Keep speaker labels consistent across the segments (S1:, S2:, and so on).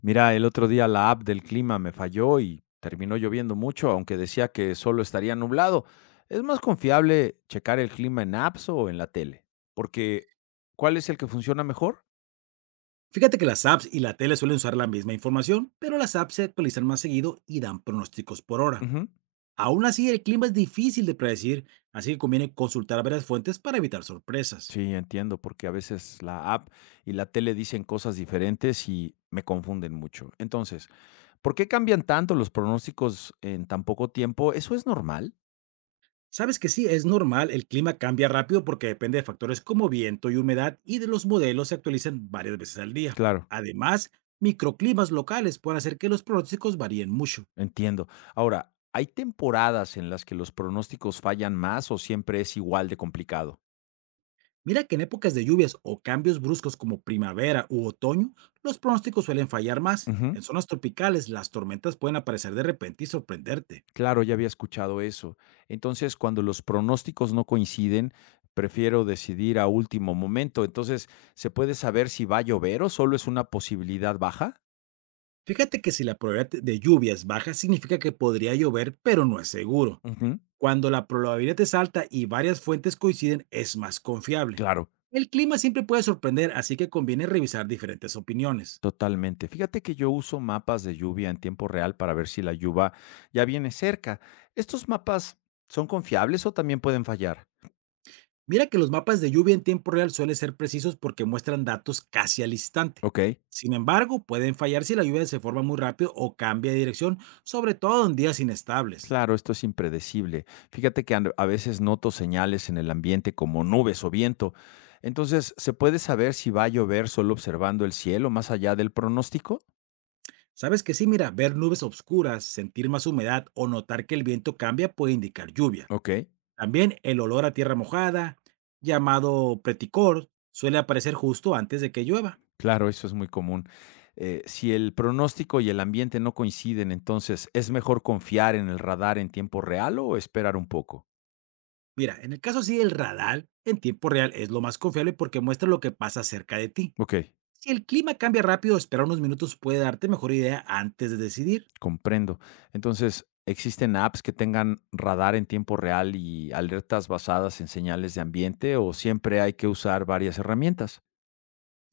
S1: Mira, el otro día la app del clima me falló y terminó lloviendo mucho, aunque decía que solo estaría nublado. ¿Es más confiable checar el clima en apps o en la tele? Porque, ¿cuál es el que funciona mejor?
S2: Fíjate que las apps y la tele suelen usar la misma información, pero las apps se actualizan más seguido y dan pronósticos por hora.
S1: Ujú.
S2: Aún así, el clima es difícil de predecir, así que conviene consultar varias fuentes para evitar sorpresas.
S1: Sí, entiendo, porque a veces la app y la tele dicen cosas diferentes y me confunden mucho. Entonces, ¿por qué cambian tanto los pronósticos en tan poco tiempo? ¿Eso es normal?
S2: Sabes que sí, es normal, el clima cambia rápido porque depende de factores como viento y humedad y de los modelos se actualizan varias veces al día.
S1: Claro.
S2: Además, microclimas locales pueden hacer que los pronósticos varíen mucho.
S1: Entiendo. Ahora, ¿hay temporadas en las que los pronósticos fallan más o siempre es igual de complicado?
S2: Mira que en épocas de lluvias o cambios bruscos como primavera u otoño, los pronósticos suelen fallar más.
S1: Ujú,
S2: En zonas tropicales, las tormentas pueden aparecer de repente y sorprenderte.
S1: claro, ya había escuchado eso. Entonces, cuando los pronósticos no coinciden, prefiero decidir a último momento. Entonces, ¿se puede saber si va a llover o solo es una posibilidad baja?
S2: Fíjate que si la probabilidad de lluvia es baja, significa que podría llover, pero no es seguro.
S1: Ujú,
S2: Cuando la probabilidad es alta y varias fuentes coinciden, es más confiable.
S1: claro,
S2: El clima siempre puede sorprender, así que conviene revisar diferentes opiniones.
S1: totalmente. Fíjate que yo uso mapas de lluvia en tiempo real para ver si la lluvia ya viene cerca. ¿Estos mapas son confiables o también pueden fallar?
S2: Mira que los mapas de lluvia en tiempo real suelen ser precisos porque muestran datos casi al instante.
S1: Ok.
S2: Sin embargo, pueden fallar si la lluvia se forma muy rápido o cambia de dirección, sobre todo en días inestables.
S1: Claro, esto es impredecible. Fíjate que a veces noto señales en el ambiente como nubes o viento. Entonces, ¿se puede saber si va a llover solo observando el cielo más allá del pronóstico?
S2: Sabes que sí, mira, ver nubes oscuras, sentir más humedad o notar que el viento cambia puede indicar lluvia.
S1: Ok,
S2: También el olor a tierra mojada, llamado preticor, suele aparecer justo antes de que llueva.
S1: claro, eso es muy común. Si el pronóstico y el ambiente no coinciden, entonces, ¿es mejor confiar en el radar en tiempo real o esperar un poco?
S2: Mira, en el caso sí, el radar en tiempo real es lo más confiable porque muestra lo que pasa cerca de ti.
S1: Ok.
S2: Si el clima cambia rápido, esperar unos minutos puede darte mejor idea antes de decidir.
S1: Comprendo. Entonces, ¿existen apps que tengan radar en tiempo real y alertas basadas en señales de ambiente o siempre hay que usar varias herramientas?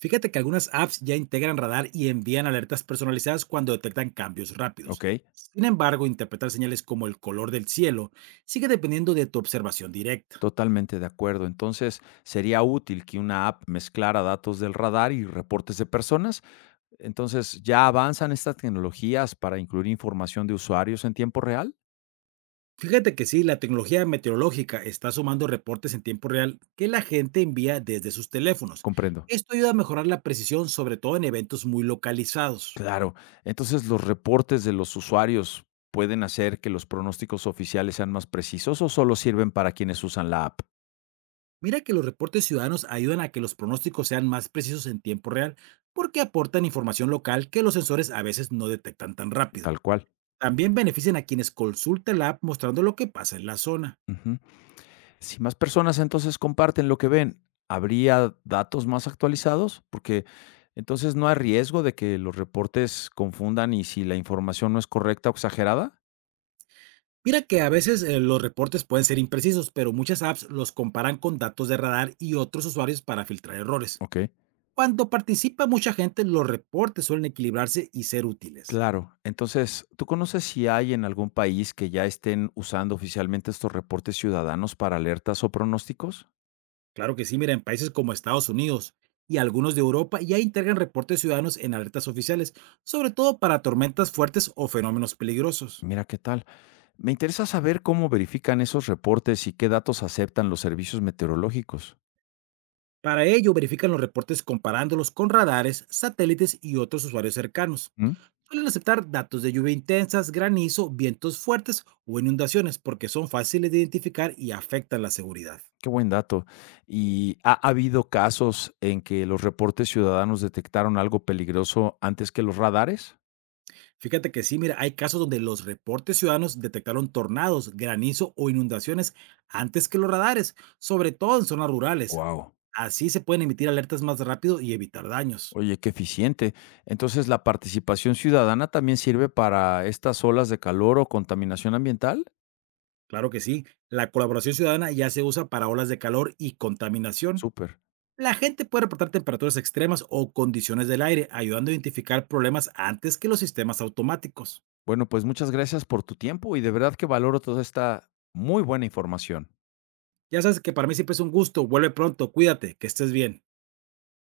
S2: Fíjate que algunas apps ya integran radar y envían alertas personalizadas cuando detectan cambios
S1: Ok,
S2: rápidos. Sin embargo, interpretar señales como el color del cielo sigue dependiendo de tu observación directa.
S1: totalmente de acuerdo. Entonces, ¿sería útil que una app mezclara datos del radar y reportes de personas? Entonces, ¿ya avanzan estas tecnologías para incluir información de usuarios en tiempo real?
S2: Fíjate que sí, la tecnología meteorológica está sumando reportes en tiempo real que la gente envía desde sus teléfonos.
S1: Comprendo.
S2: Esto ayuda a mejorar la precisión, sobre todo en eventos muy localizados.
S1: Claro. Entonces, ¿los reportes de los usuarios pueden hacer que los pronósticos oficiales sean más precisos o solo sirven para quienes usan la app?
S2: Mira que los reportes ciudadanos ayudan a que los pronósticos sean más precisos en tiempo real, porque aportan información local que los sensores a veces no detectan tan rápido.
S1: Tal cual.
S2: También benefician a quienes consultan la app mostrando lo que pasa en la zona.
S1: Ujú. Si más personas entonces comparten lo que ven, ¿habría datos más actualizados? Porque entonces no hay riesgo de que los reportes confundan y si la información no es correcta o exagerada.
S2: Mira que a veces los reportes pueden ser imprecisos, pero muchas apps los comparan con datos de radar y otros usuarios para filtrar errores.
S1: Ok.
S2: Cuando participa mucha gente, los reportes suelen equilibrarse y ser útiles.
S1: Claro. Entonces, ¿tú conoces si hay en algún país que ya estén usando oficialmente estos reportes ciudadanos para alertas o pronósticos?
S2: Claro que sí, mira, en países como Estados Unidos y algunos de Europa ya integran reportes ciudadanos en alertas oficiales, sobre todo para tormentas fuertes o fenómenos peligrosos.
S1: Mira qué tal. Me interesa saber cómo verifican esos reportes y qué datos aceptan los servicios meteorológicos.
S2: Para ello, verifican los reportes comparándolos con radares, satélites y otros usuarios cercanos.
S1: ¿Mm?
S2: Suelen aceptar datos de lluvia intensas, granizo, vientos fuertes o inundaciones porque son fáciles de identificar y afectan la seguridad.
S1: Qué buen dato. ¿Y ha habido casos en que los reportes ciudadanos detectaron algo peligroso antes que los radares?
S2: Fíjate que sí, mira, hay casos donde los reportes ciudadanos detectaron tornados, granizo o inundaciones antes que los radares, sobre todo en zonas rurales.
S1: Wow.
S2: Así se pueden emitir alertas más rápido y evitar daños.
S1: Oye, qué eficiente. Entonces, ¿la participación ciudadana también sirve para estas olas de calor o contaminación ambiental?
S2: Claro que sí, la colaboración ciudadana ya se usa para olas de calor y contaminación.
S1: Súper.
S2: La gente puede reportar temperaturas extremas o condiciones del aire, ayudando a identificar problemas antes que los sistemas automáticos.
S1: Bueno, pues muchas gracias por tu tiempo y de verdad que valoro toda esta muy buena información.
S2: Ya sabes que para mí siempre es un gusto. Vuelve pronto, cuídate, que estés bien.